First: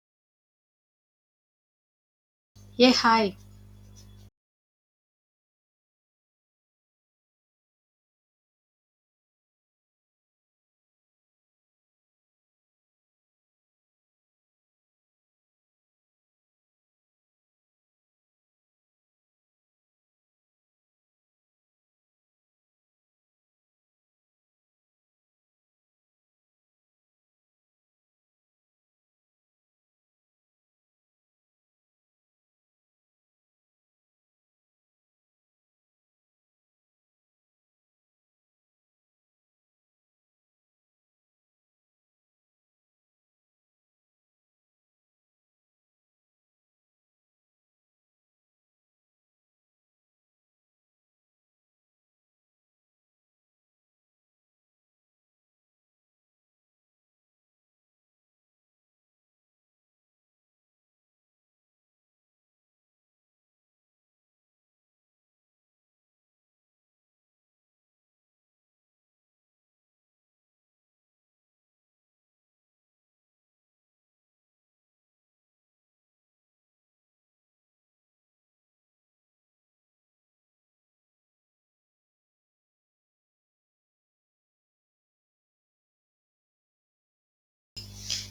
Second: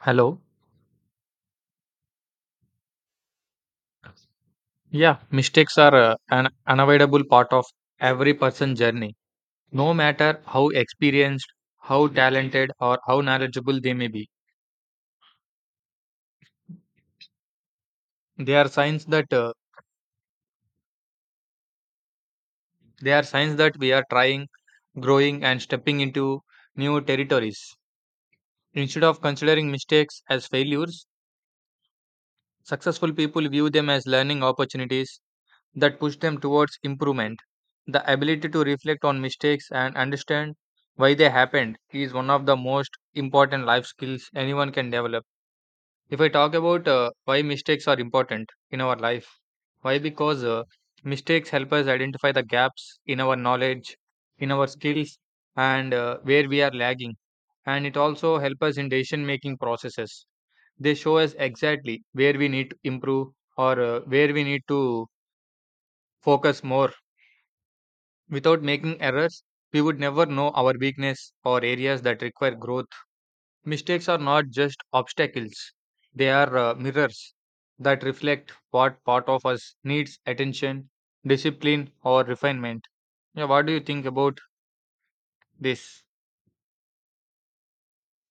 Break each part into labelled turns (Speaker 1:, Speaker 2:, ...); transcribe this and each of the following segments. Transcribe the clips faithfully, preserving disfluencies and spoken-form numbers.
Speaker 1: Hello.
Speaker 2: Yeah, hi.
Speaker 1: Yeah, mistakes are uh, an unavoidable part of every person's journey, no matter how experienced, how talented, or how knowledgeable they may be. They are signs that uh, they are signs that we are trying, growing, and stepping into new territories. Instead of considering mistakes as failures, successful people view them as learning opportunities that push them towards improvement. The ability to reflect on mistakes and understand why they happened is one of the most important life skills anyone can develop. If I talk about uh, why mistakes are important in our life, why? Because uh, Mistakes help us identify the gaps in our knowledge, in our skills, and uh, where we are lagging. And it also helps us in decision making processes. They show us exactly where we need to improve or uh, where we need to focus more. Without making errors, we would never know our weakness or areas that require growth. Mistakes are not just obstacles, they are uh, mirrors that reflect what part of us needs attention, discipline, or refinement. Yeah, what do you think about this?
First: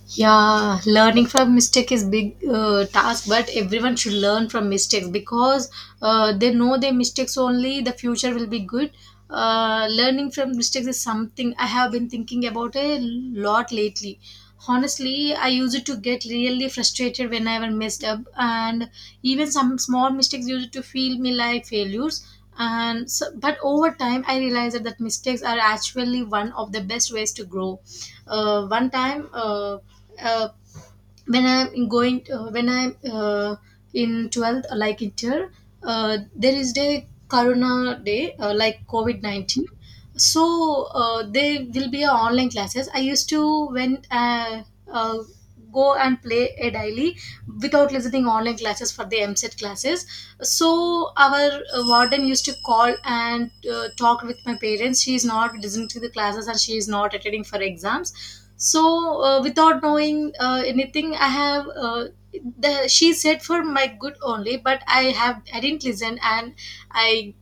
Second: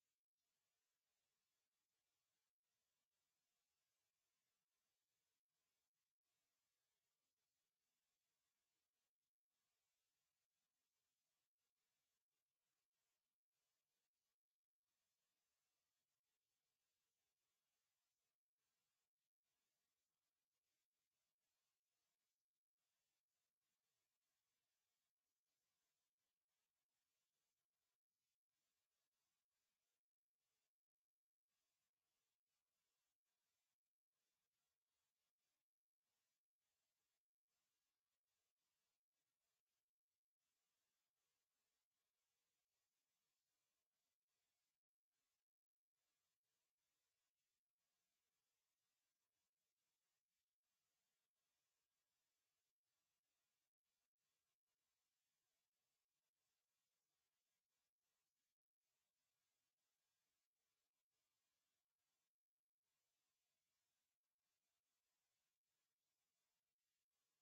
Speaker 2: Yeah, learning from mistake is big uh, task, but everyone should learn from mistakes because uh, they know their mistakes only. The future will be good. Uh, learning from mistakes is something I have been thinking about a lot lately. Honestly, I used to get really frustrated whenever messed up, and even some small mistakes used to feel me like failures. And so, but over time, I realized that mistakes are actually one of the best ways to grow. Uh, one time. Uh, uh, when I'm going uh, when I'm uh, in twelfth like it here. Uh, there is the corona day, uh, like covid nineteen, so uh, there will be a online classes I used to when uh, uh, go and play a daily without listening online classes for the M S E T classes. So our uh, warden used to call and uh, talk with my parents, she is not listening to the classes and she is not attending for exams. So uh, without knowing uh, anything i have uh, the, she said for my good only, but i have I didn't listen. And i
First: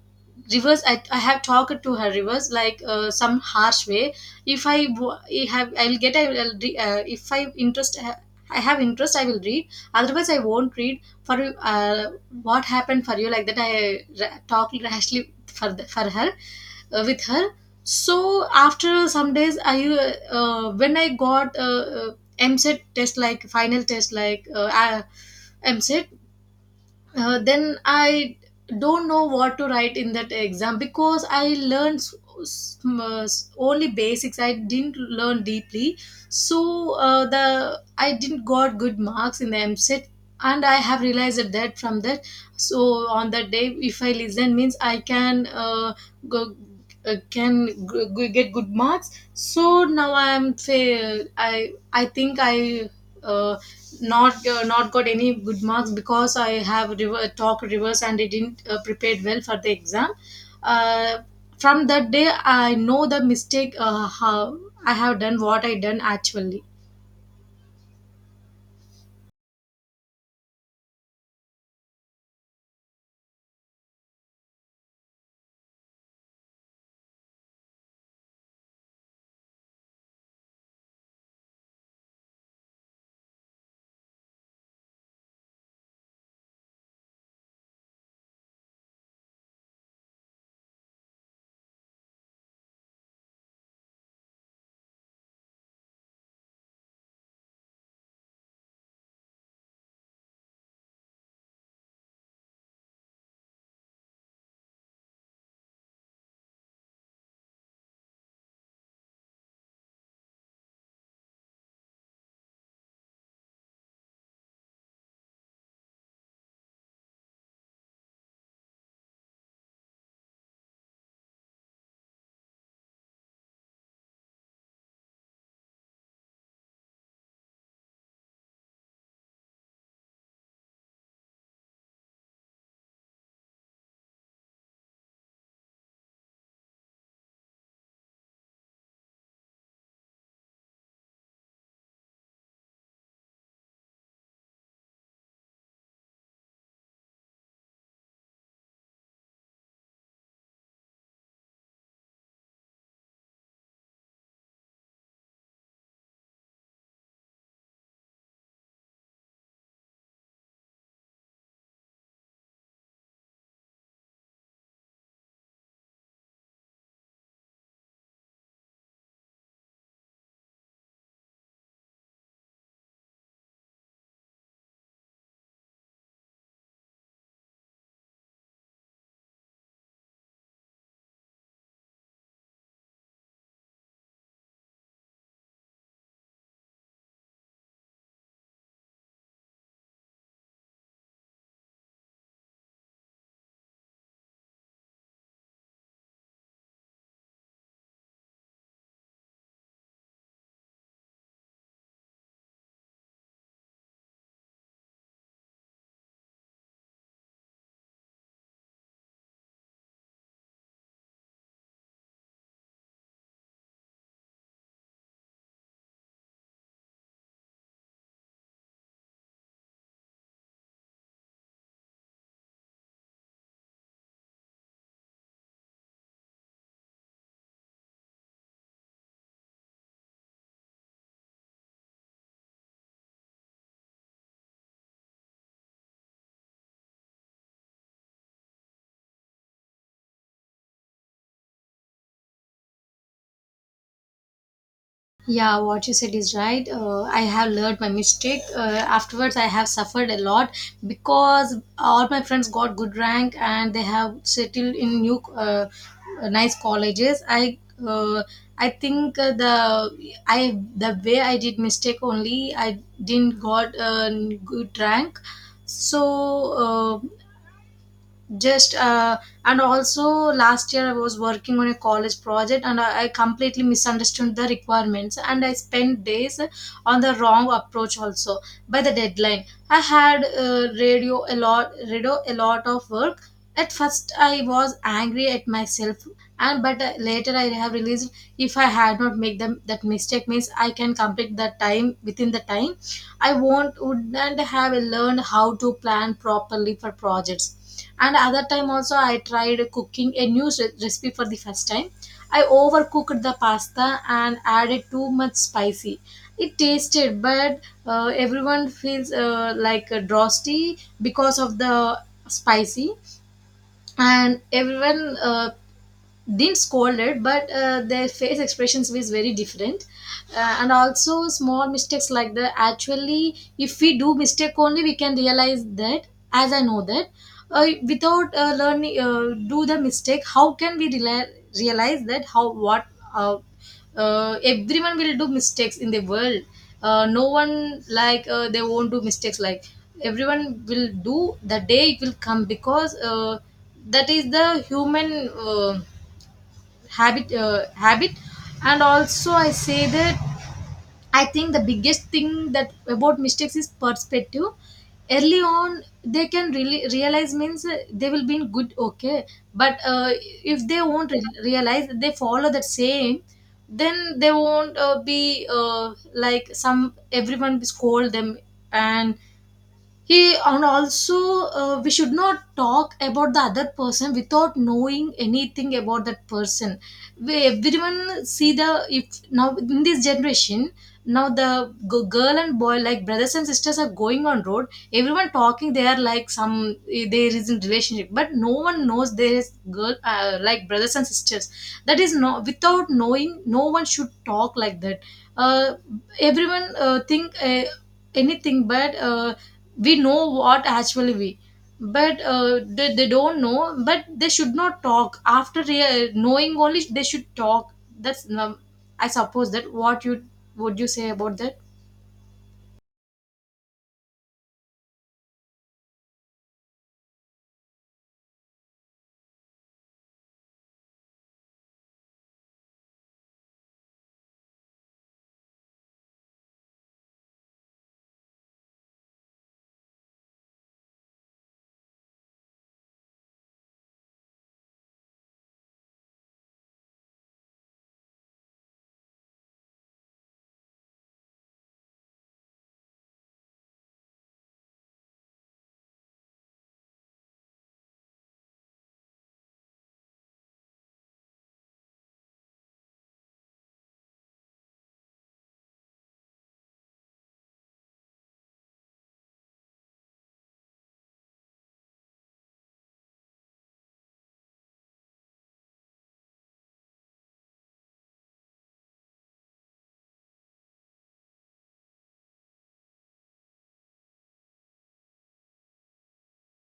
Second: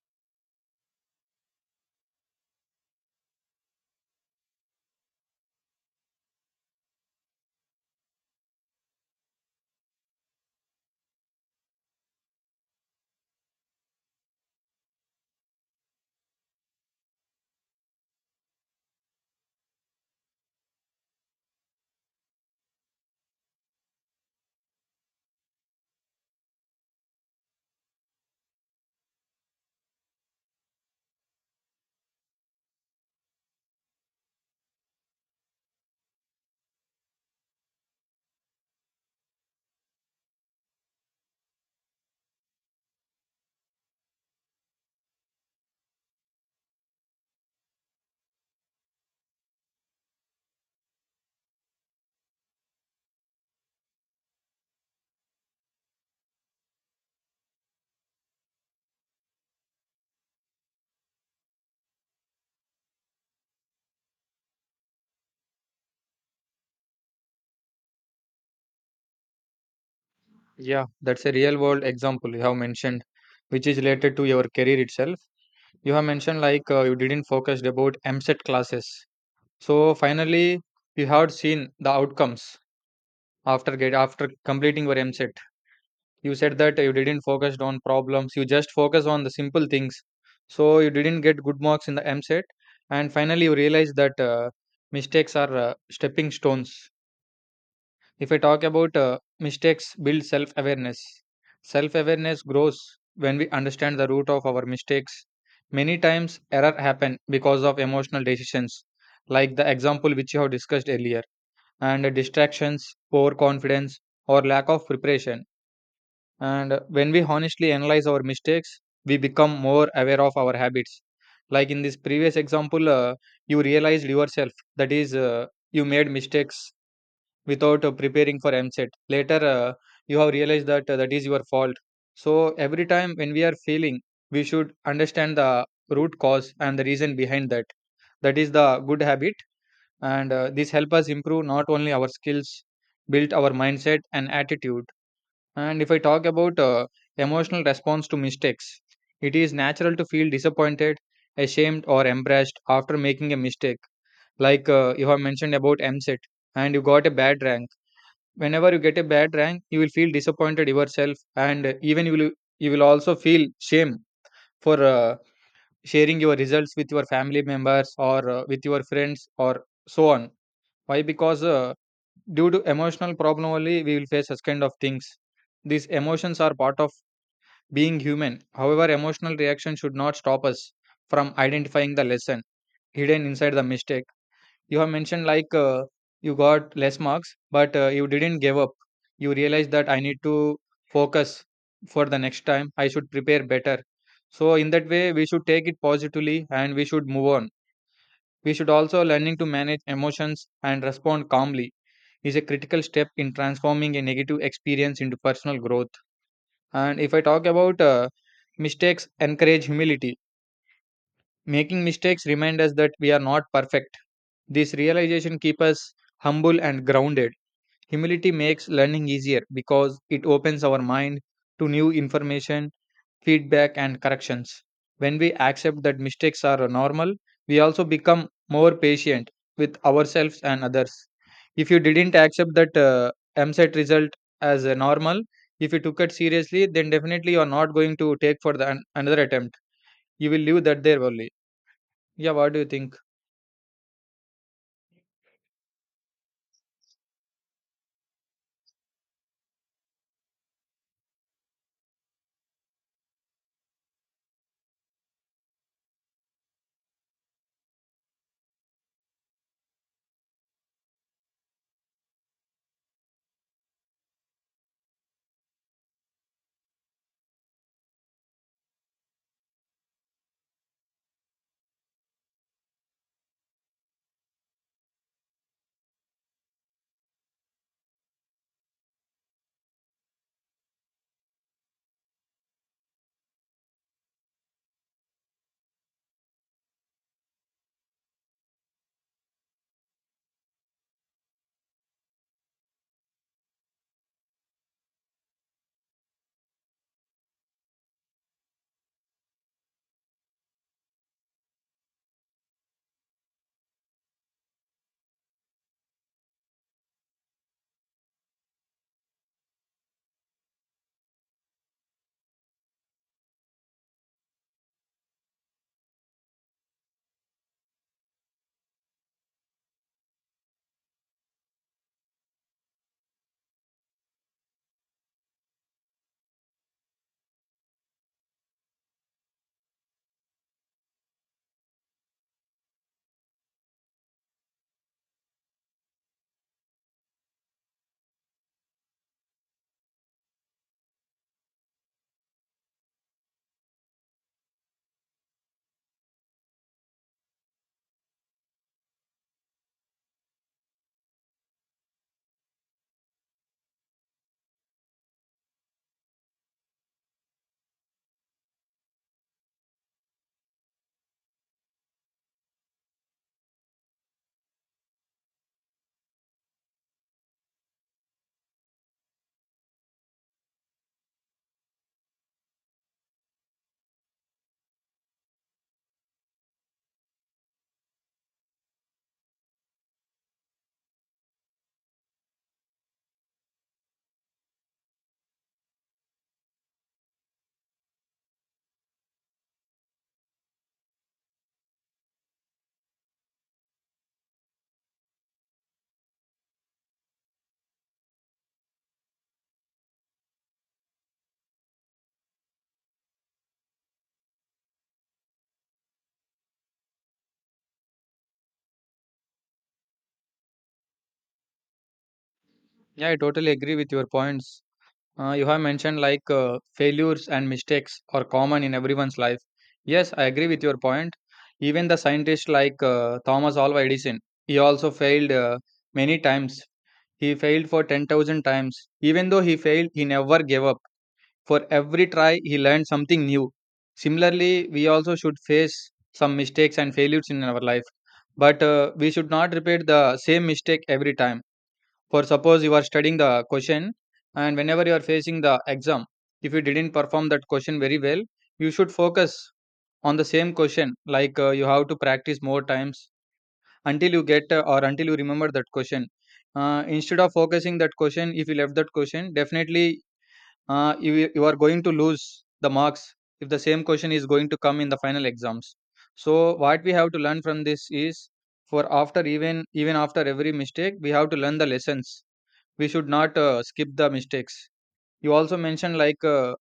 Speaker 2: reverse i, I have talked to her reverse like uh, some harsh way. If I wa- I have I'll get I'll re- uh, if I interest uh, I have interest I will read, otherwise I won't read for uh, what happened for you, like that i ra- talked rashly for the, for her uh, with her. So after some days I uh, uh, when i got uh, uh, mset test like final test like uh, uh, mset uh, then I don't know what to write in that exam because I learned s- s- m- uh, s- only basics. I didn't learn deeply, so uh, the I didn't got good marks in the M C E T, and I have realized that from that. So on that day, if I listen, means I can uh, go. Uh, can g- g- get good marks. So now i'm fa- i i think i uh, not uh, not got any good marks because I have rever- talk reverse and I didn't uh, prepared well for the exam. Uh, from that day, I know the mistake uh, how I have done what I done actually.
Speaker 1: Yeah, that's a real world example you have mentioned, which is related to your career itself. You have mentioned like uh, you didn't focus about M S E T classes. So finally, you have seen the outcomes after get after completing your M S E T. You said that you didn't focus on problems, you just focus on the simple things, so you didn't get good marks in the mset, and finally you realize that uh, mistakes are uh, stepping stones. If I talk about uh, mistakes build self awareness, self awareness grows when we understand the root of our mistakes. Many times error happen because of emotional decisions, like the example which you have discussed earlier, and distractions, poor confidence, or lack of preparation. And when we honestly analyze our mistakes, we become more aware of our habits. Like in this previous example, uh, you realized yourself that is, uh, you made mistakes without uh, preparing for M S E T. Later, uh, you have realized that uh, that is your fault. So every time when we are failing, we should understand the root cause and the reason behind that. That is the good habit, and uh, this help us improve not only our skills, build our mindset and attitude. And if I talk about uh, emotional response to mistakes, it is natural to feel disappointed, ashamed, or embarrassed after making a mistake. Like uh, you have mentioned about M S E T and you got a bad rank. Whenever you get a bad rank, you will feel disappointed yourself, and uh, even you will you will also feel shame for uh, sharing your results with your family members or uh, with your friends or so on. Why? Because uh, Due to emotional problem only, we will face such kind of things. These emotions are part of being human. However, emotional reaction should not stop us from identifying the lesson hidden inside the mistake. You have mentioned like uh, you got less marks, but uh, you didn't give up. You realized that I need to focus for the next time. I should prepare better. So in that way, we should take it positively and we should move on. We should also learning to manage emotions and respond calmly is a critical step in transforming a negative experience into personal growth. And if I talk about uh, mistakes, encourage humility. Making mistakes remind us that we are not perfect. This realization keeps us humble and grounded. Humility makes learning easier because it opens our mind to new information, feedback and corrections. When we accept that mistakes are normal, we also become more patient with ourselves and others. If you didn't accept that uh, M S E T result as a normal, if you took it seriously, then definitely you are not going to take for the an- another attempt. You will leave that there only. Yeah, what do you think?
Speaker 2: Yeah, what you said is right. Uh, I have learned my mistake. Uh, afterwards, I have suffered a lot because all my friends got good rank and they have settled in new, uh, nice colleges. I, uh, I think uh, the I the way I did mistake only I didn't got a good rank. So uh, just uh, and also last year I was working on a college project, and I, I completely misunderstood the requirements, and I spent days on the wrong approach also. By the deadline I had uh, radio a lot radio a lot of work. At first I was angry at myself, and but uh, later I have realized if I had not made them that mistake means I can complete the time within the time. I won't wouldn't have learned how to plan properly for projects. And other time also I tried cooking a new re- recipe for the first time. I overcooked the pasta and added too much spicy. It tasted, but uh, everyone feels uh, like uh, drowsy because of the spicy, and everyone uh, didn't scold it, but uh, their face expressions was very different. Uh, and also small mistakes like that. Actually, if we do mistake only we can realize that. As I know that, uh, without uh, learning uh, do the mistake, how can we reali- realize that how what. uh, uh, Everyone will do mistakes in the world. Uh, no one like uh, they won't do mistakes, like everyone will do, the day it will come because uh, that is the human uh, habit uh, habit And also I say that I think the biggest thing that about mistakes is perspective. Early on they can really realize means uh, they will be in good, okay, but uh, if they won't re- realize they follow that same, then they won't uh, be uh, like some, everyone scold them. And he, and also uh, we should not talk about the other person without knowing anything about that person. We, everyone see the, if now in this generation, now the g- girl and boy like brothers and sisters are going on road, everyone talking they are like some, eh, there is in relationship, but no one knows there is girl uh, like brothers and sisters. That is no, without knowing no one should talk like that. uh, Everyone uh, think uh, anything, but uh, we know what actually we, but uh, they, they don't know. But they should not talk, after rea- knowing only they should talk. That's um, I suppose that what you would you say about that?
Speaker 1: Yeah, I totally agree with your points. Uh, you have mentioned like uh, failures and mistakes are common in everyone's life. Yes, I agree with your point. Even the scientist like uh, Thomas Alva Edison, he also failed uh, many times. He failed for ten thousand times. Even though he failed, he never gave up. For every try, he learned something new. Similarly, we also should face some mistakes and failures in our life. But uh, we should not repeat the same mistake every time. For suppose you are studying the question, and whenever you are facing the exam, if you didn't perform that question very well, you should focus on the same question. Like uh, you have to practice more times until you get uh, or until you remember that question. Uh, instead of focusing that question, if you left that question, definitely uh, you, you are going to lose the marks if the same question is going to come in the final exams. So what we have to learn from this is, for after even even after every mistake, we have to learn the lessons. We should not uh, skip the mistakes. You also mentioned like uh,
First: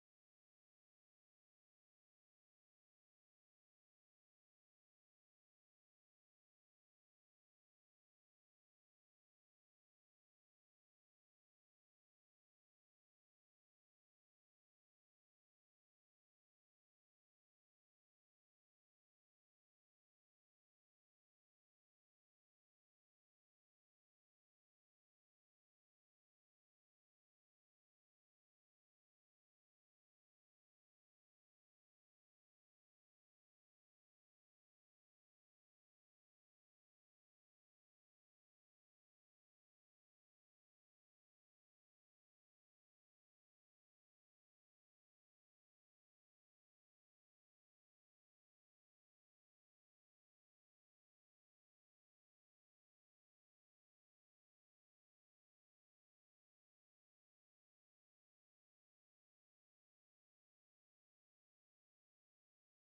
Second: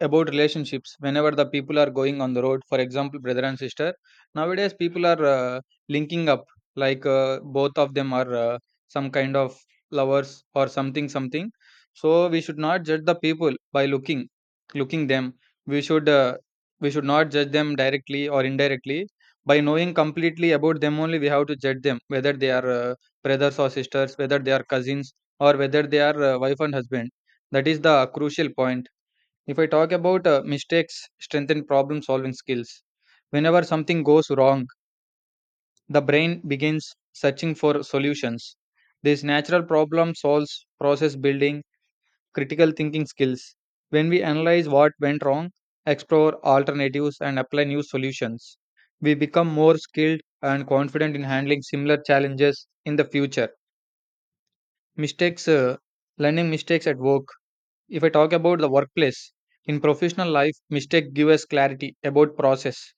Speaker 1: about relationships. Whenever the people are going on the road, for example brother and sister, nowadays people are uh, linking up, like uh, both of them are uh, some kind of lovers or something something. So we should not judge the people by looking looking them. We should uh, we should not judge them directly or indirectly. By knowing completely about them only, we have to judge them whether they are uh, brothers or sisters, whether they are cousins, or whether they are uh, wife and husband. That is the crucial point. If I talk about uh, mistakes strengthen problem solving skills, whenever something goes wrong, the brain begins searching for solutions. This natural problem solves process building critical thinking skills. When we analyze what went wrong, explore alternatives, and apply new solutions, we become more skilled and confident in handling similar challenges in the future. Mistakes, uh, learning mistakes at work. If I talk about the workplace, in professional life, mistake give us clarity about process,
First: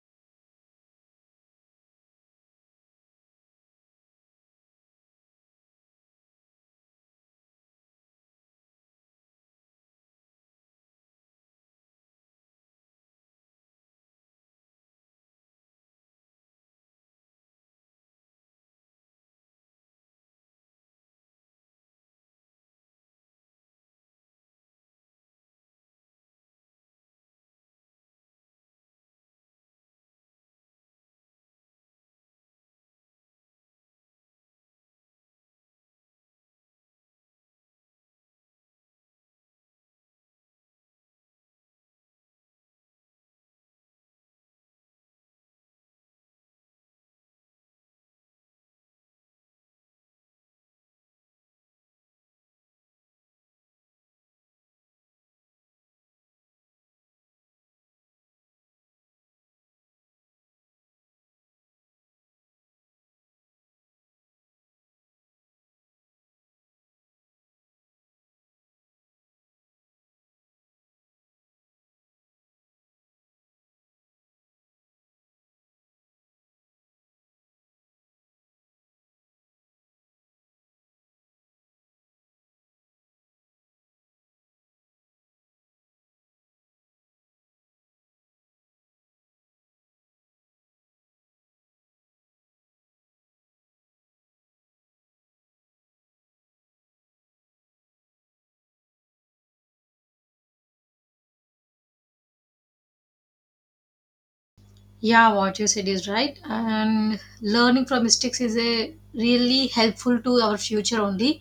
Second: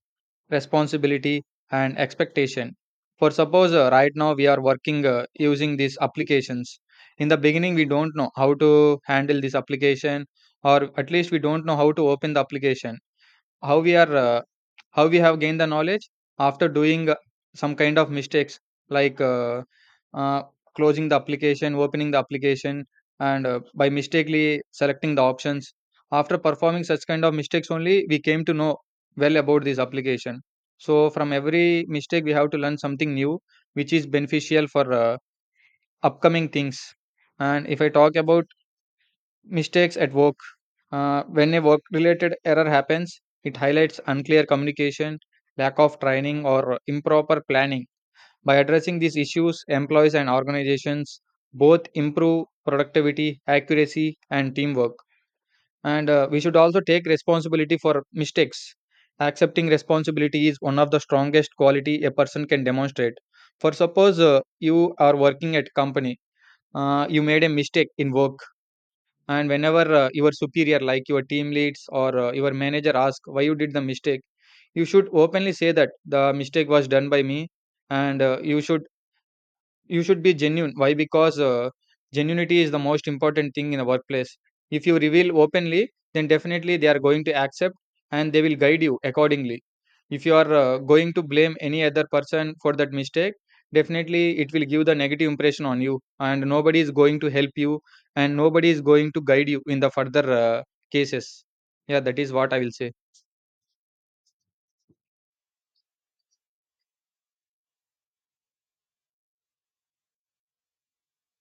Speaker 1: responsibility, and expectation. For suppose uh, right now we are working uh, using these applications. In the beginning, we don't know how to handle this application, or at least we don't know how to open the application. How we are uh, how we have gained the knowledge after doing uh, some kind of mistakes, like uh, uh, closing the application, opening the application, and uh, by mistakenly selecting the options. After performing such kind of mistakes only, we came to know well about this application. So from every mistake we have to learn something new, which is beneficial for uh, upcoming things. And if I talk about mistakes at work, uh, when a work related error happens, it highlights unclear communication, lack of training, or improper planning. By addressing these issues, employees and organizations both improve productivity, accuracy, and teamwork. And uh, we should also take responsibility for mistakes. Accepting responsibility is one of the strongest quality a person can demonstrate. For suppose uh, you are working at company, uh, you made a mistake in work, and whenever uh, your superior, like your team leads or uh, your manager, ask why you did the mistake, you should openly say that the mistake was done by me, and uh, you should you should be genuine. Why? Because uh, Genuinity is the most important thing in a workplace. If you reveal openly, then definitely they are going to accept and they will guide you accordingly. If you are uh, going to blame any other person for that mistake, definitely it will give the negative impression on you, and nobody is going to help you, and nobody is going to guide you in the further uh, cases. Yeah, that is what I will say.
Speaker 2: Yeah, what you said is right. And learning from mistakes is a really helpful to our future only.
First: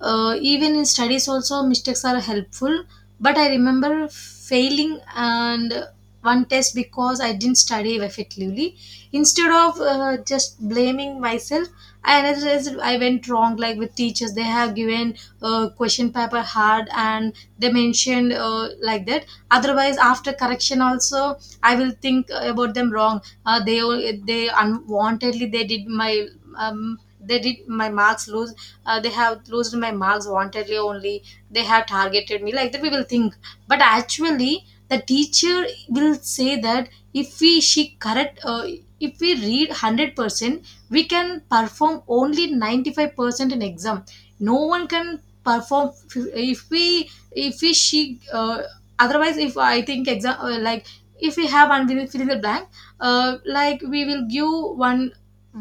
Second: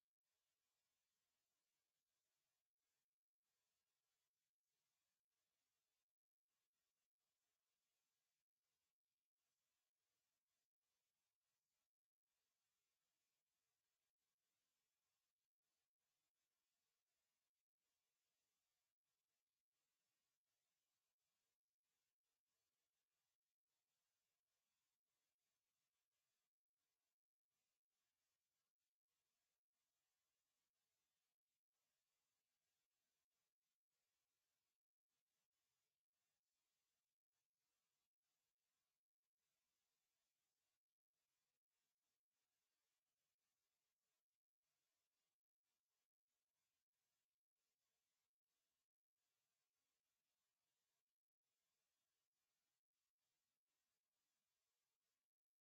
Speaker 2: Uh, even in studies also mistakes are helpful. But I remember failing and one test because I didn't study effectively. Instead of uh, just blaming myself, I analyzed I went wrong. Like with teachers, they have given uh, question paper hard and they mentioned uh, like that. Otherwise, after correction also I will think uh, about them wrong. Uh, they they unwantedly they did my um, they did my marks lose. Uh, they have lost my marks wantedly only. They have targeted me like that. We will think, but actually the teacher will say that, if we she correct uh, if we read one hundred percent we can perform only ninety-five percent in exam. No one can perform if we if we she uh, otherwise if I think exam uh, like, if we have one we will fill in the blank, uh, like we will give one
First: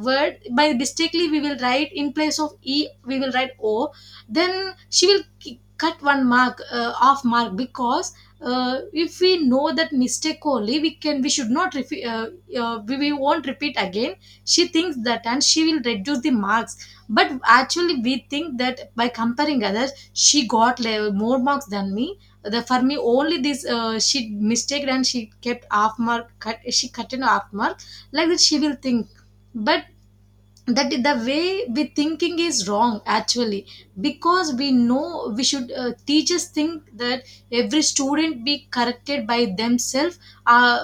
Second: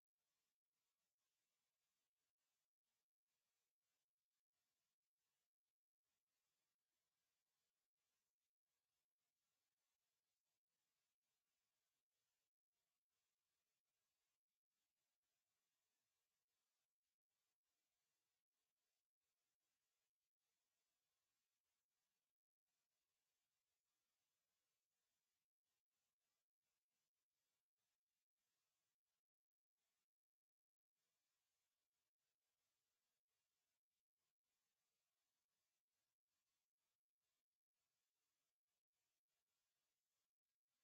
Speaker 2: word by mistakenly we will write in place of e we will write o. Then she will ki- cut one mark uh, off mark, because uh, if we know that mistake only we can, we should not repeat. uh, uh, we, we won't repeat again. She thinks that and she will reduce the marks. But actually we think that by comparing others she got le- more marks than me. The For me only this, uh, she mistake and she kept half mark cut, she cut in half mark, like that she will think. But that the way we thinking is wrong actually. Because we know we should uh, teachers think that every student be corrected by themselves. uh,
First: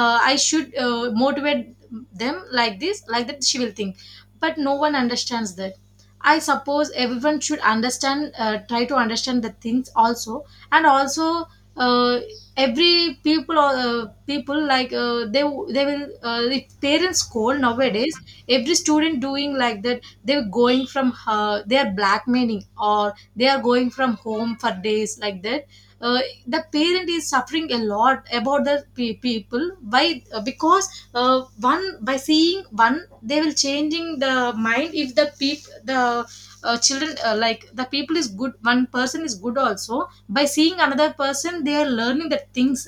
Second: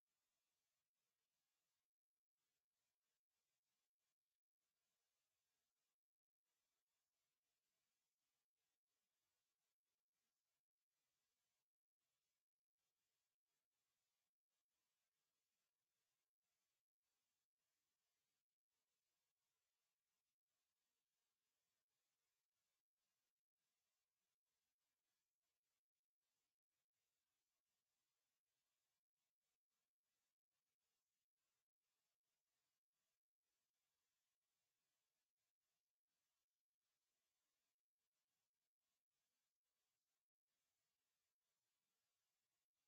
Speaker 2: uh, I should uh, motivate them like this, like that she will think. But no one understands that. I suppose everyone should understand, uh, try to understand the things also. And also uh, every people uh, people like uh, they they will uh, if parents scold nowadays, every student doing like that, they're going from uh, they are blackmailing, or they are going from home for days, like that. uh, the parent is suffering a lot about the pe- people. Why? Uh, because uh, one by seeing one they will changing the mind, if the peop the uh, children uh, like the people is good, one person is good, also by seeing another person they are learning the things.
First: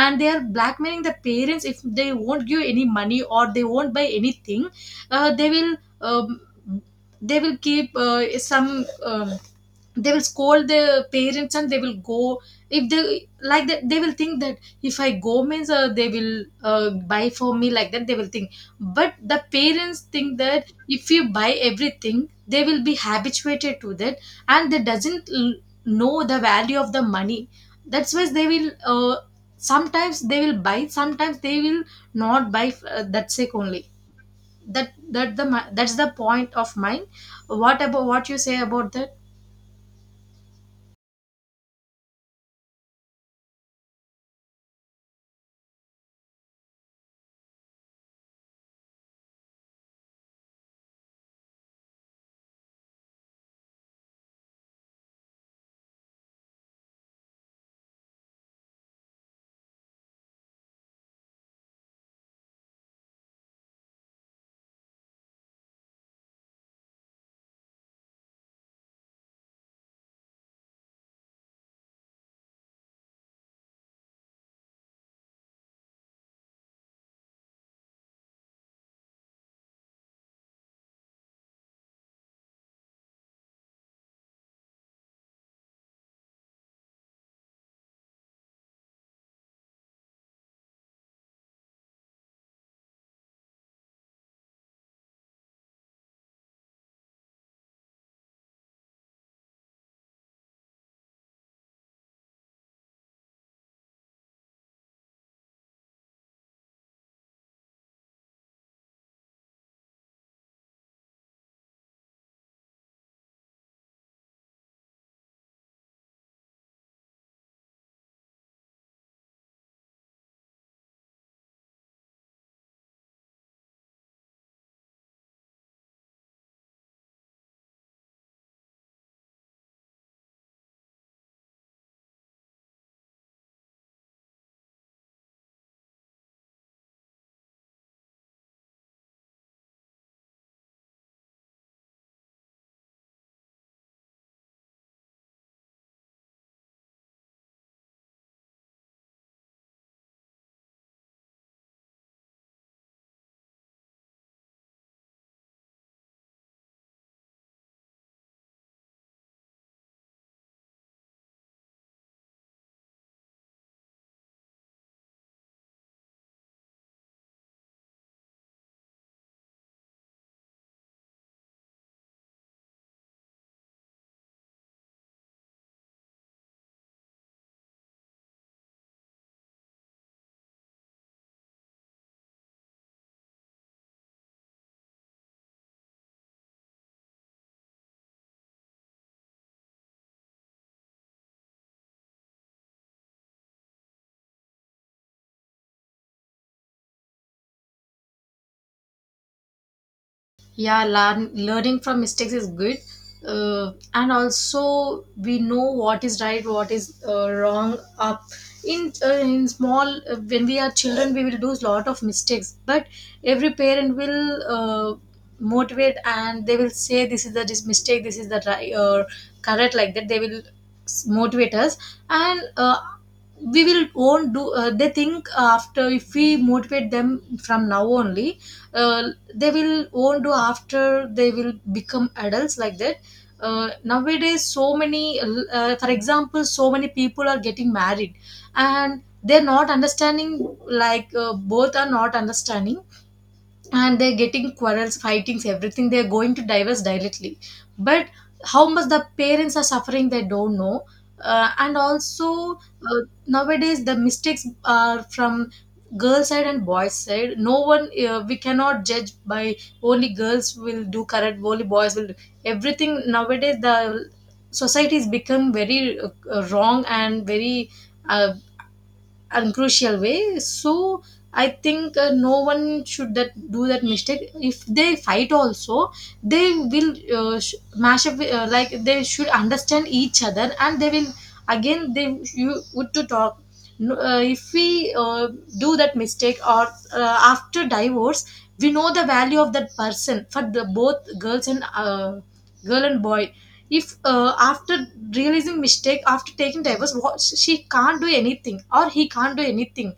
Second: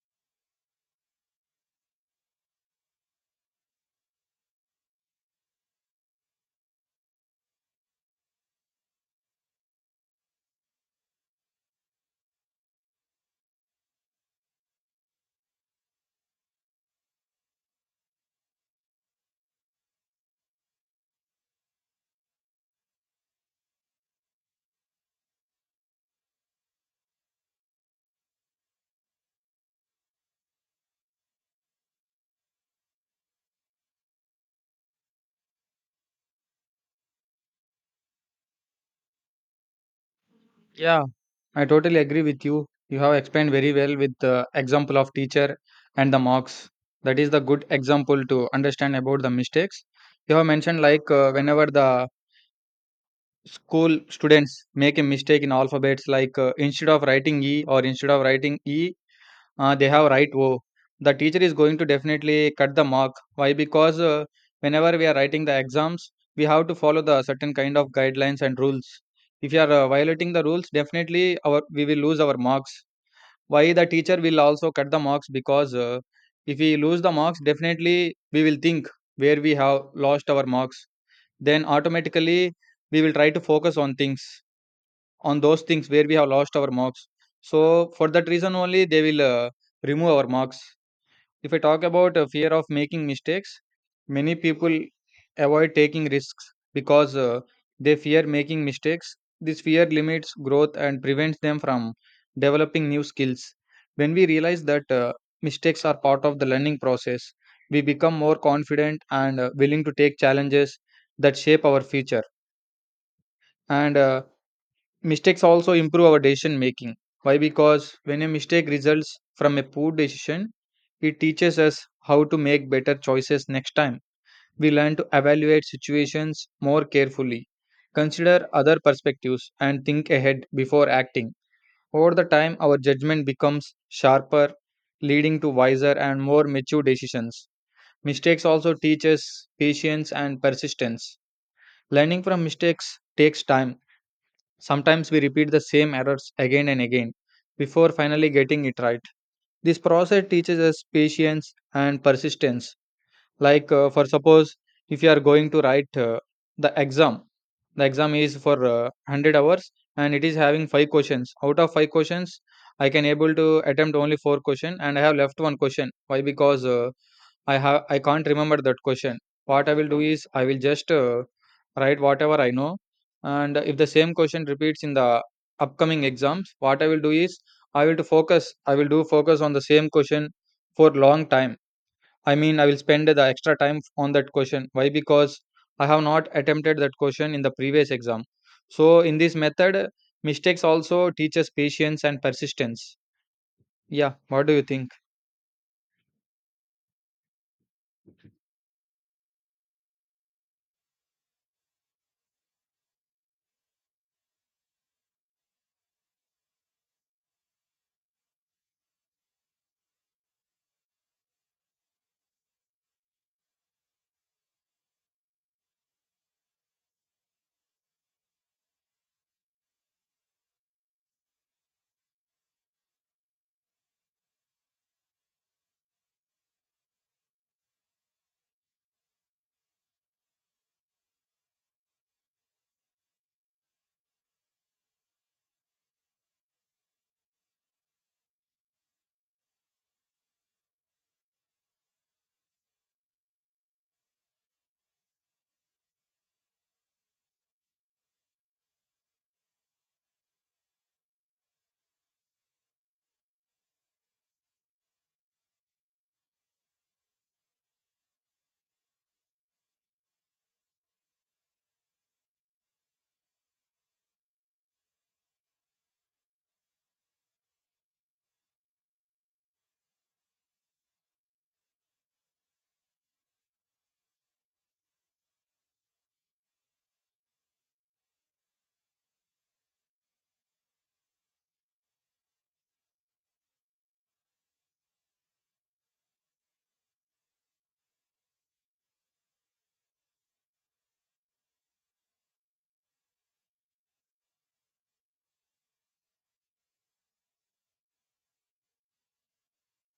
Speaker 2: And they are blackmailing the parents if they won't give any money or they won't buy anything. uh, they will um, they will keep uh, some, um, they will scold their parents and they will go. If they like that they will think that, if I go means uh, they will uh, buy for me, like that they will think. But the parents think that if you buy everything they will be habituated to that, and they doesn't l- know the value of the money. That's why they will uh, sometimes they will buy, sometimes they will not buy, uh, that's it only. That that the mi- that's the point of mine. What about what you say about that?
Speaker 1: Yeah, I totally agree with you. You have explained very well with the example of teacher and the marks. That is the good example to understand about the mistakes. You have mentioned like uh, whenever the school students make a mistake in alphabets, like uh, instead of writing E or instead of writing E, uh, they have right oh, the teacher is going to definitely cut the mark. Why? Because uh, Whenever we are writing the exams, we have to follow the certain kind of guidelines and rules. If you are uh, violating the rules, definitely our we will lose our marks. Why the teacher will also cut the marks? Because uh, If we lose the marks, definitely we will think where we have lost our marks, then automatically we will try to focus on things, on those things where we have lost our marks. So for that reason only they will uh, remove our marks. If I talk about uh, fear of making mistakes, many people avoid taking risks because uh, they fear making mistakes. This fear limits growth and prevents them from developing new skills. When we realize that uh, mistakes are part of the learning process, we become more confident and uh, willing to take challenges that shape our future. And uh, Mistakes also improve our decision making. Why? Because when a mistake results from a poor decision, it teaches us how to make better choices next time. We learn to evaluate situations more carefully, consider other perspectives, and think ahead before acting. Over the time, our judgment becomes sharper, leading to wiser and more mature decisions. Mistakes also teach us patience and persistence. Learning from mistakes takes time. Sometimes we repeat the same errors again and again before finally getting it right. This process teaches us patience and persistence. Like, uh, for suppose, if you are going to write uh, the exam, the exam is for uh, one hundred hours and it is having five questions. Out of five questions, I can able to attempt only four question and I have left one question. Why? Because uh, I have I can't remember that question. What I will do is I will just uh, write whatever I know, and if the same question repeats in the upcoming exams, what I will do is I will to focus. I will do focus on the same question for long time. I mean, I will spend the extra time on that question. Why? Because I have not attempted that question in the previous exam. So in this method, mistakes also teaches patience and persistence. Yeah, what do you think?
Speaker 2: Yeah, learn, learning from mistakes is good. Uh, and also we know what is right, what is uh, wrong up. In uh, in small, uh, when we are children we will do a lot of mistakes, but every parent will uh, motivate, and they will say this is the, this mistake, this is the right or correct, like that they will s- motivate us. And uh, we will won't do, uh, they think after, if we motivate them from now only uh, they will won't do after they will become adults, like that. Uh, nowadays so many, uh, for example, so many people are getting married, and they're not understanding, like uh, both are not understanding, and they're getting quarrels, fightings, everything, they're going to divorce directly. But how much the parents are suffering they don't know. Uh, and also uh, nowadays the mistakes are from girls' side and boys side. No one, uh, we cannot judge by, only girls will do correct, only boys will do everything. Nowadays the society has become Very uh, wrong and very uh, and crucial way. So I think uh, no one should that do that mistake. If they fight also, they will uh, sh- mash up, uh, like they should understand each other and they will again they you would to talk. No, uh, if we uh, do that mistake or uh, after divorce, we know the value of that person for the both girls and uh, girl and boy. If uh, after realizing mistake, after taking divorce, what she can't do anything or he can't do anything.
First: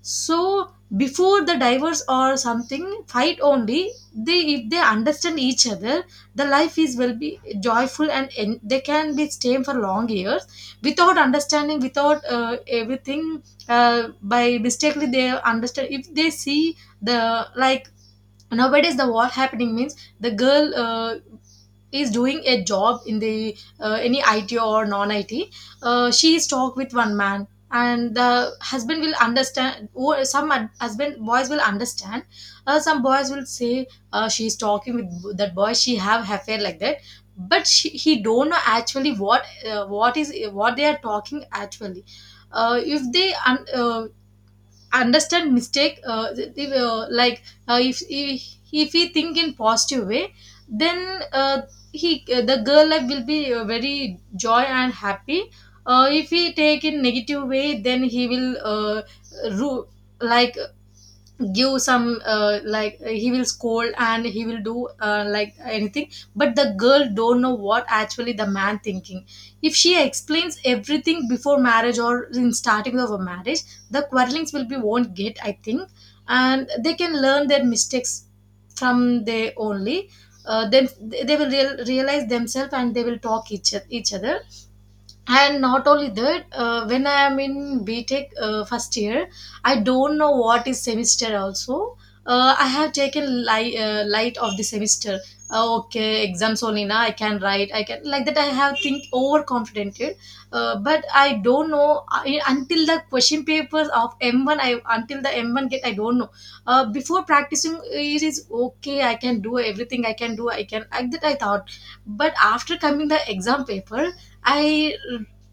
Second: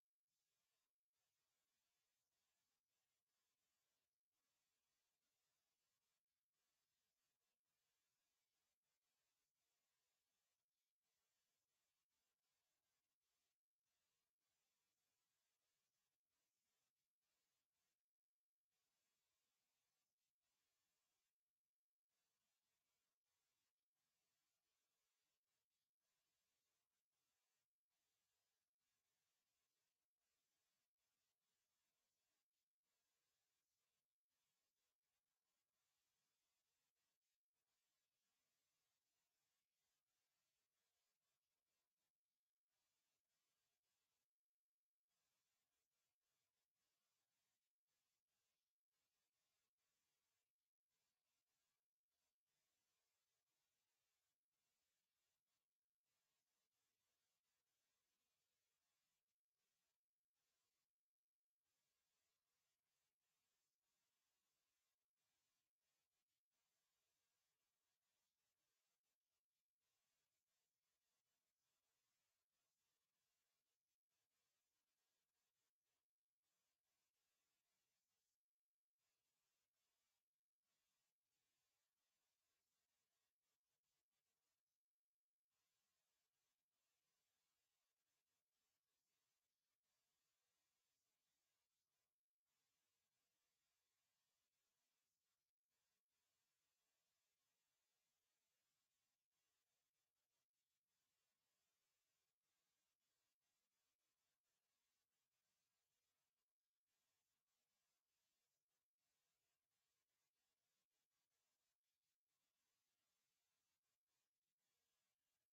Speaker 2: So before the divorce or something fight only they, if they understand each other, the life is will be joyful and en- they can be staying for long years without understanding, without uh, everything. Uh, by mistakenly they understand if they see the like nowadays the what happening means the girl uh, is doing a job in the uh, any I T or non-I T, uh, she is talk with one man, and the husband will understand. Or some hus- husband boys will understand. Uh, some boys will say uh, she is talking with that boy. She have affair like that, but she, he don't know actually what uh, what is what they are talking actually. Uh, if they un- uh, Understand mistake uh, th- th- uh, like uh, if, if if he think in positive way, then uh, he uh, the girl life will be uh, very joy and happy. Uh, if he take in negative way, then he will uh, ru- like give some uh, like uh, he will scold and he will do uh, like anything. But the girl don't know what actually the man thinking. If she explains everything before marriage or in starting of a marriage, the quarrelings will be won't get, I think, and they can learn their mistakes from they only. Uh, then they will real, realize themselves and they will talk each, each other. And not only that, uh, when I am in btech uh, first year, I don't know what is semester also. uh, I have taken li- uh, light of the semester. Uh, okay, exams only Na, I can write I can like that I have think overconfident, uh, but I don't know. I, until the question papers of M one I, until the M one get I don't know. Uh, before practicing, it is okay I can do everything I can do I can like that I thought. But after coming the exam paper, I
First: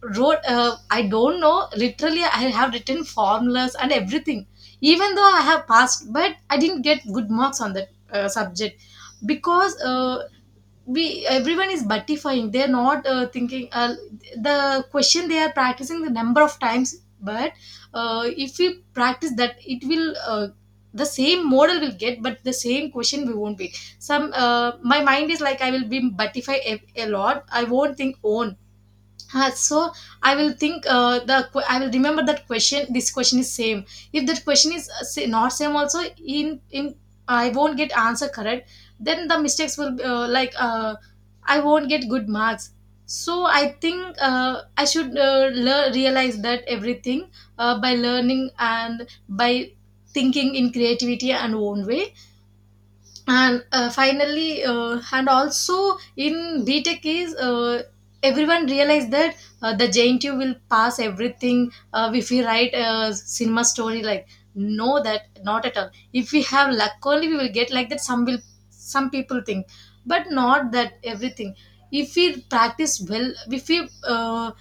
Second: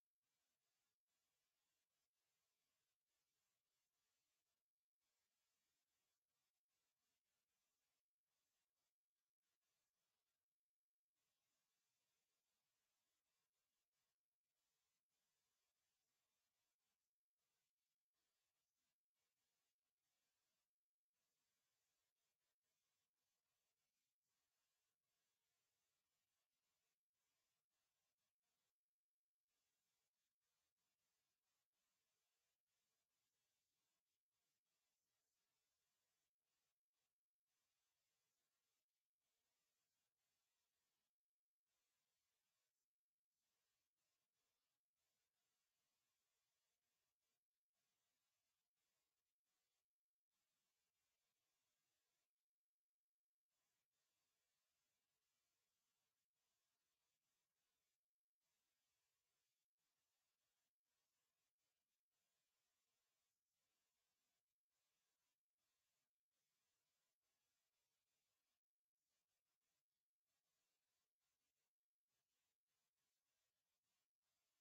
Speaker 2: wrote, uh, I don't know, literally, I have written formulas and everything. Even though I have passed, but I didn't get good marks on that uh, subject, because uh, we everyone is buttifying. They're not uh, thinking uh, the question, they are practicing the number of times, but uh, if we practice that, it will. Uh, the same model will get, but the same question we won't be. Some uh, my mind is like I will be buttify a, a lot, I won't think own. Uh, so I will think uh, the que- I will remember that question. This question is same. If that question is uh, sa- not same also in in I won't get answer correct. Then the mistakes will be, uh, like uh, I won't get good marks. So I think uh, I should uh, lear- realize that everything uh, by learning and by thinking in creativity and own way. And uh, finally uh, and also in btech is uh, everyone realized that uh, the jntu will pass everything uh, if we write a cinema story like. No, that not at all. If we have luck only, we will get, like that some will some people think, but not that everything. If we practice well, if we uh,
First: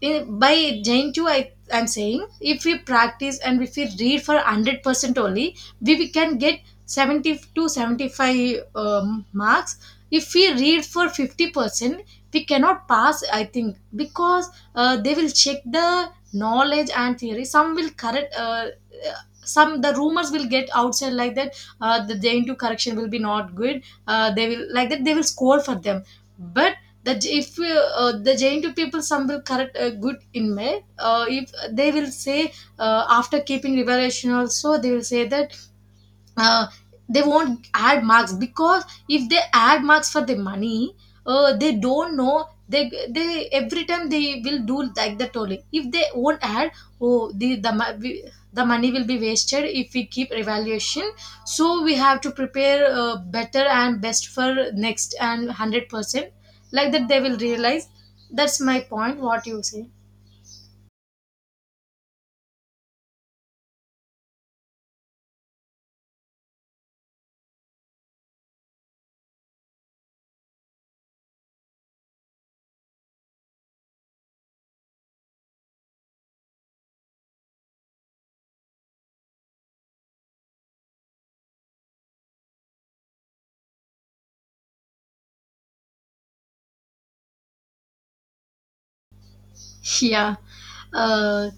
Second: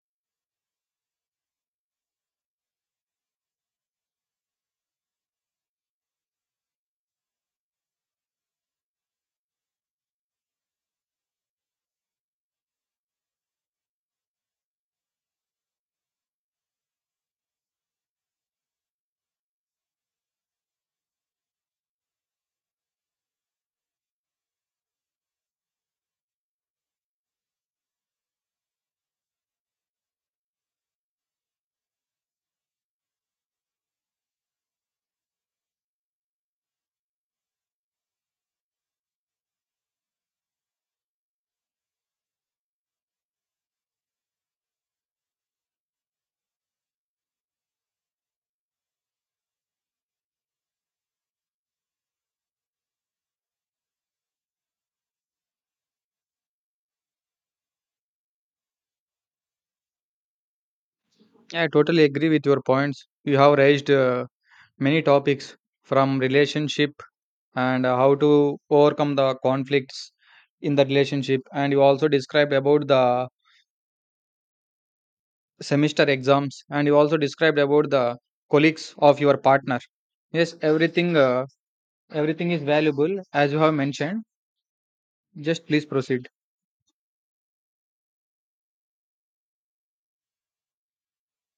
Speaker 2: in- by Jaintu, I I'm saying if we practice and if we read for hundred percent only, we, we can get seventy to seventy five um, marks. If we read for fifty percent, we cannot pass, I think, because uh, they will check the knowledge and theory. Some will correct. Uh, uh, some the rumors will get outside like that. Uh, the Jaintu correction will be not good. Uh, they will like that. They will score for them. But the if uh, uh, the Jaintu people some will correct a good in May, uh, if they will say uh, after keeping revelation also, they will say that uh, they won't add marks, because if they add marks for the money, uh, they don't know they they every time they will do like that only. If they won't add, oh the the, mo- we- the money will be wasted if we keep evaluation. So we have to prepare uh, better and best for next, and hundred percent, like that they will realize. That's my point. What you say?
Speaker 1: Yeah, I totally agree with your points you have raised. Uh, many topics, from relationship and uh, how to overcome the conflicts in the relationship, and you also described about the semester exams, and you also described about the colleagues of your partner. Yes, everything uh, everything is valuable as you have mentioned. Just please proceed.
Speaker 2: Yeah. Uh,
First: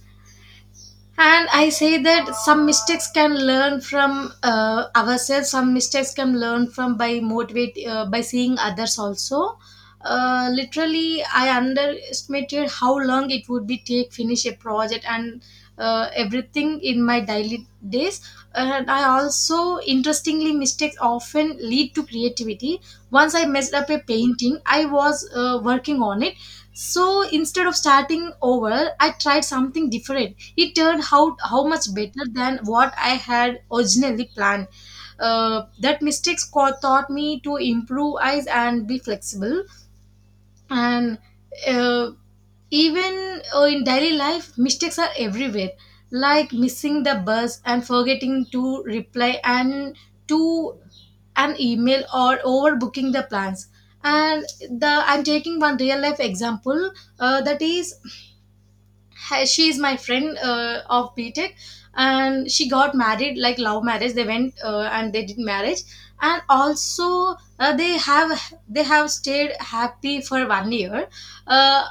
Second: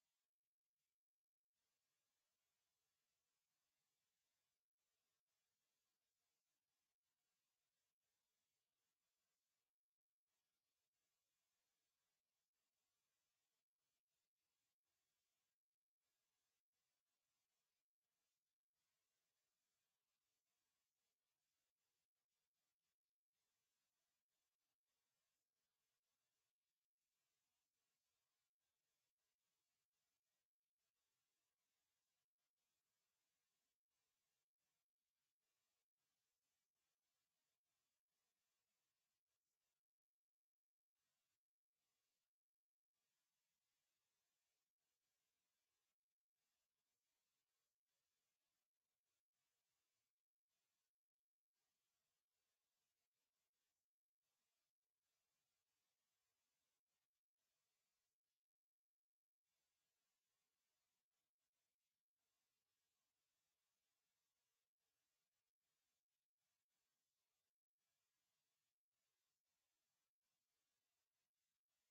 Speaker 2: and I say that some mistakes can learn from uh, ourselves, some mistakes can learn from by motivate uh, by seeing others also. Uh, literally I underestimated how long it would be take finish a project, and uh, everything in my daily days. And I also interestingly mistakes often lead to creativity. Once I messed up a painting I was uh, working on it, so instead of starting over, I tried something different. It turned out how much better than what I had originally planned. Uh, that mistakes co- taught me to improvise and be flexible. And uh, even uh, in daily life, mistakes are everywhere, like missing the bus and forgetting to reply and to an email or overbooking the plans. And the I'm taking one real life example, uh, that is ha- she is my friend uh, of BTech. And she got married, like love marriage, they went uh, and they did marriage. And also uh, they have they have stayed happy for one year. uh,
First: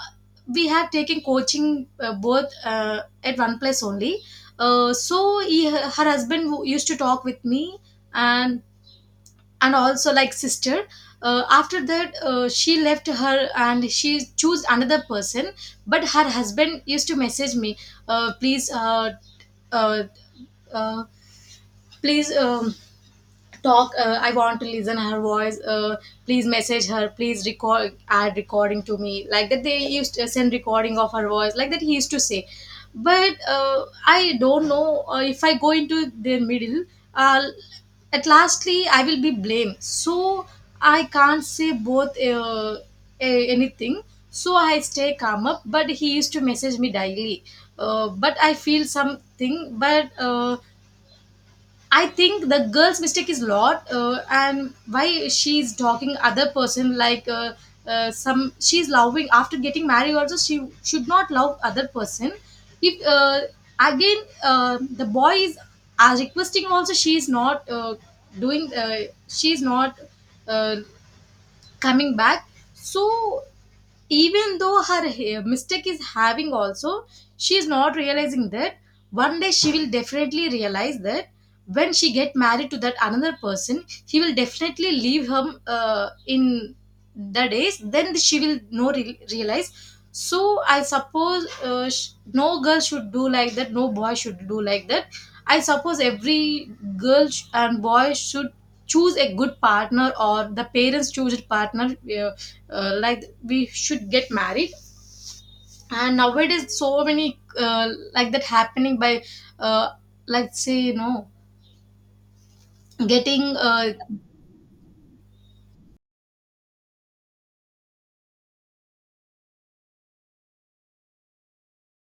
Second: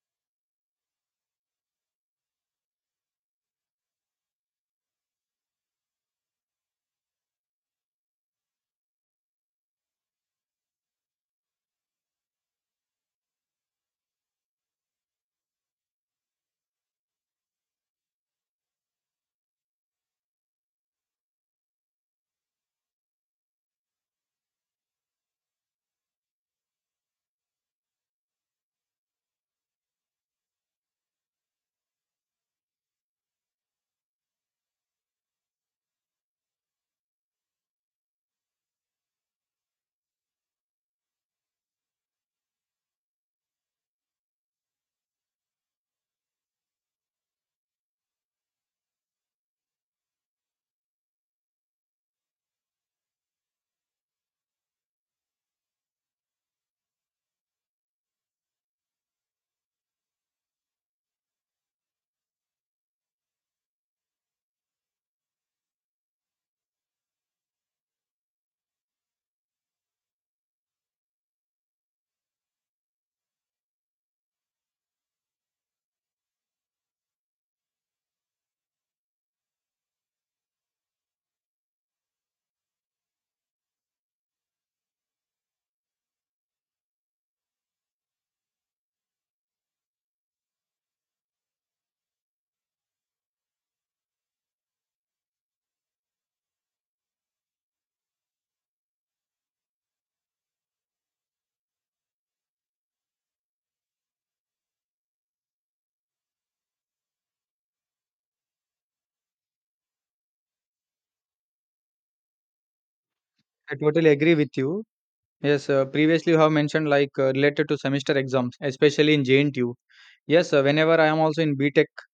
Speaker 2: we have taken coaching, uh, both uh, at one place only. Uh, so he, her husband who used to talk with me and and also like sister. Uh, after that, uh, she left her and she chose another person. But her husband used to message me, uh, please uh, uh, uh, please um, talk, uh, I want to listen her voice, uh, please message her, please record add recording to me, like that they used to send recording of her voice, like that he used to say. But uh, I don't know, uh, if I go into their middle, uh, at lastly I will be blamed. So I can't say both uh, a- anything. So I stay calm up, but he used to message me daily. Uh, but I feel something. But uh, I think the girl's mistake is lot, uh, and why she's talking other person, like uh, uh, some she's loving. After getting married also, she should not love other person. If uh, again uh, the boy is are requesting also, she is not uh, doing uh, she is not uh, coming back. So even though her ha- mistake is having also, she is not realizing that. One day she will definitely realize that, when she get married to that another person, he will definitely leave her uh, in the days, then she will no re- realize. So I suppose uh, sh- no girl should do like that, no boy should do like that. I suppose every girl sh- and boy should choose a good partner, or the parents choose a partner, uh, uh, like we should get married. And nowadays so many uh, like that happening by uh, like say no getting
Speaker 1: I
Speaker 2: uh,
Speaker 1: totally agree with you. Yes, uh, previously you have mentioned like uh, related to semester exams, especially in JNTU. Yes, uh, whenever I am also in BTech,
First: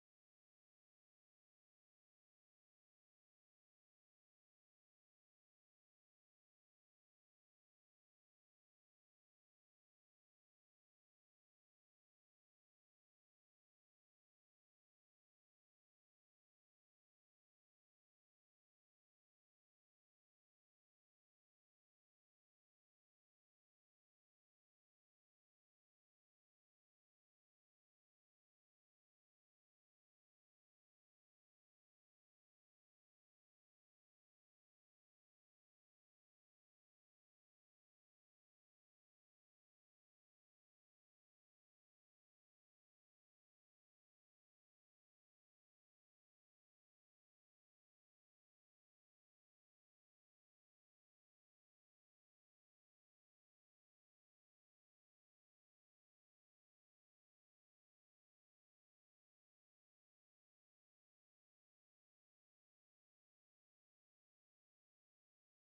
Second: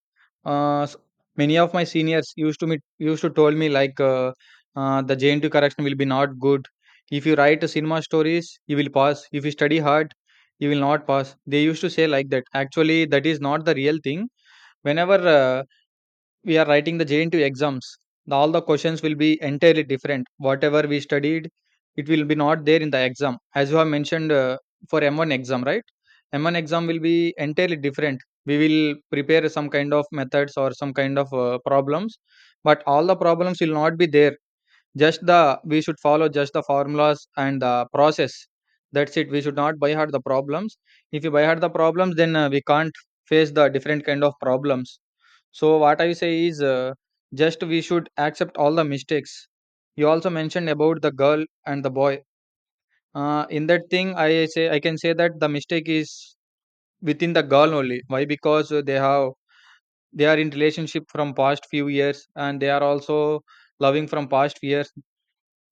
Speaker 1: Uh, s- many of my seniors used to me used to told me like uh, uh, the J N T correction will be not good. If you write cinema stories, you will pass. If you study hard, you will not pass. They used to say like that. Actually, that is not the real thing. Whenever uh, we are writing the J N T U exams, the- all the questions will be entirely different. Whatever we studied, it will be not there in the exam. As you have mentioned, uh, for M one exam, right? M one exam will be entirely different. We will prepare some kind of methods or some kind of uh, problems, but all the problems will not be there. Just the we should follow just the formulas and the process. That's it. We should not buy hard the problems. If you buy hard the problems, then uh, we can't face the different kind of problems. So what I say is, uh, just we should accept all the mistakes. You also mentioned about the girl and the boy. Uh, in that thing, I say I can say that the mistake is within the girl only. Why? Because uh, they have they are in relationship from past few years, and they are also loving from past years.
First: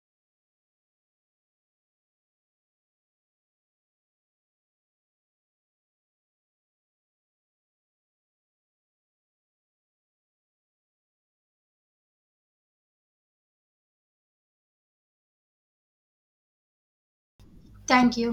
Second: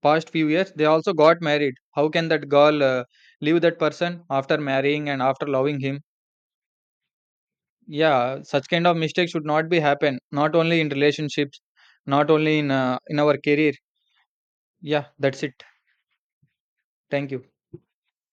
Speaker 1: Past few years, they also got married. How can that girl uh, leave that person after marrying and after loving him? Yeah, such kind of mistakes should not be happen, not only in relationships, not only in uh, in our career. Yeah, that's it. Thank you.
Speaker 2: thank you.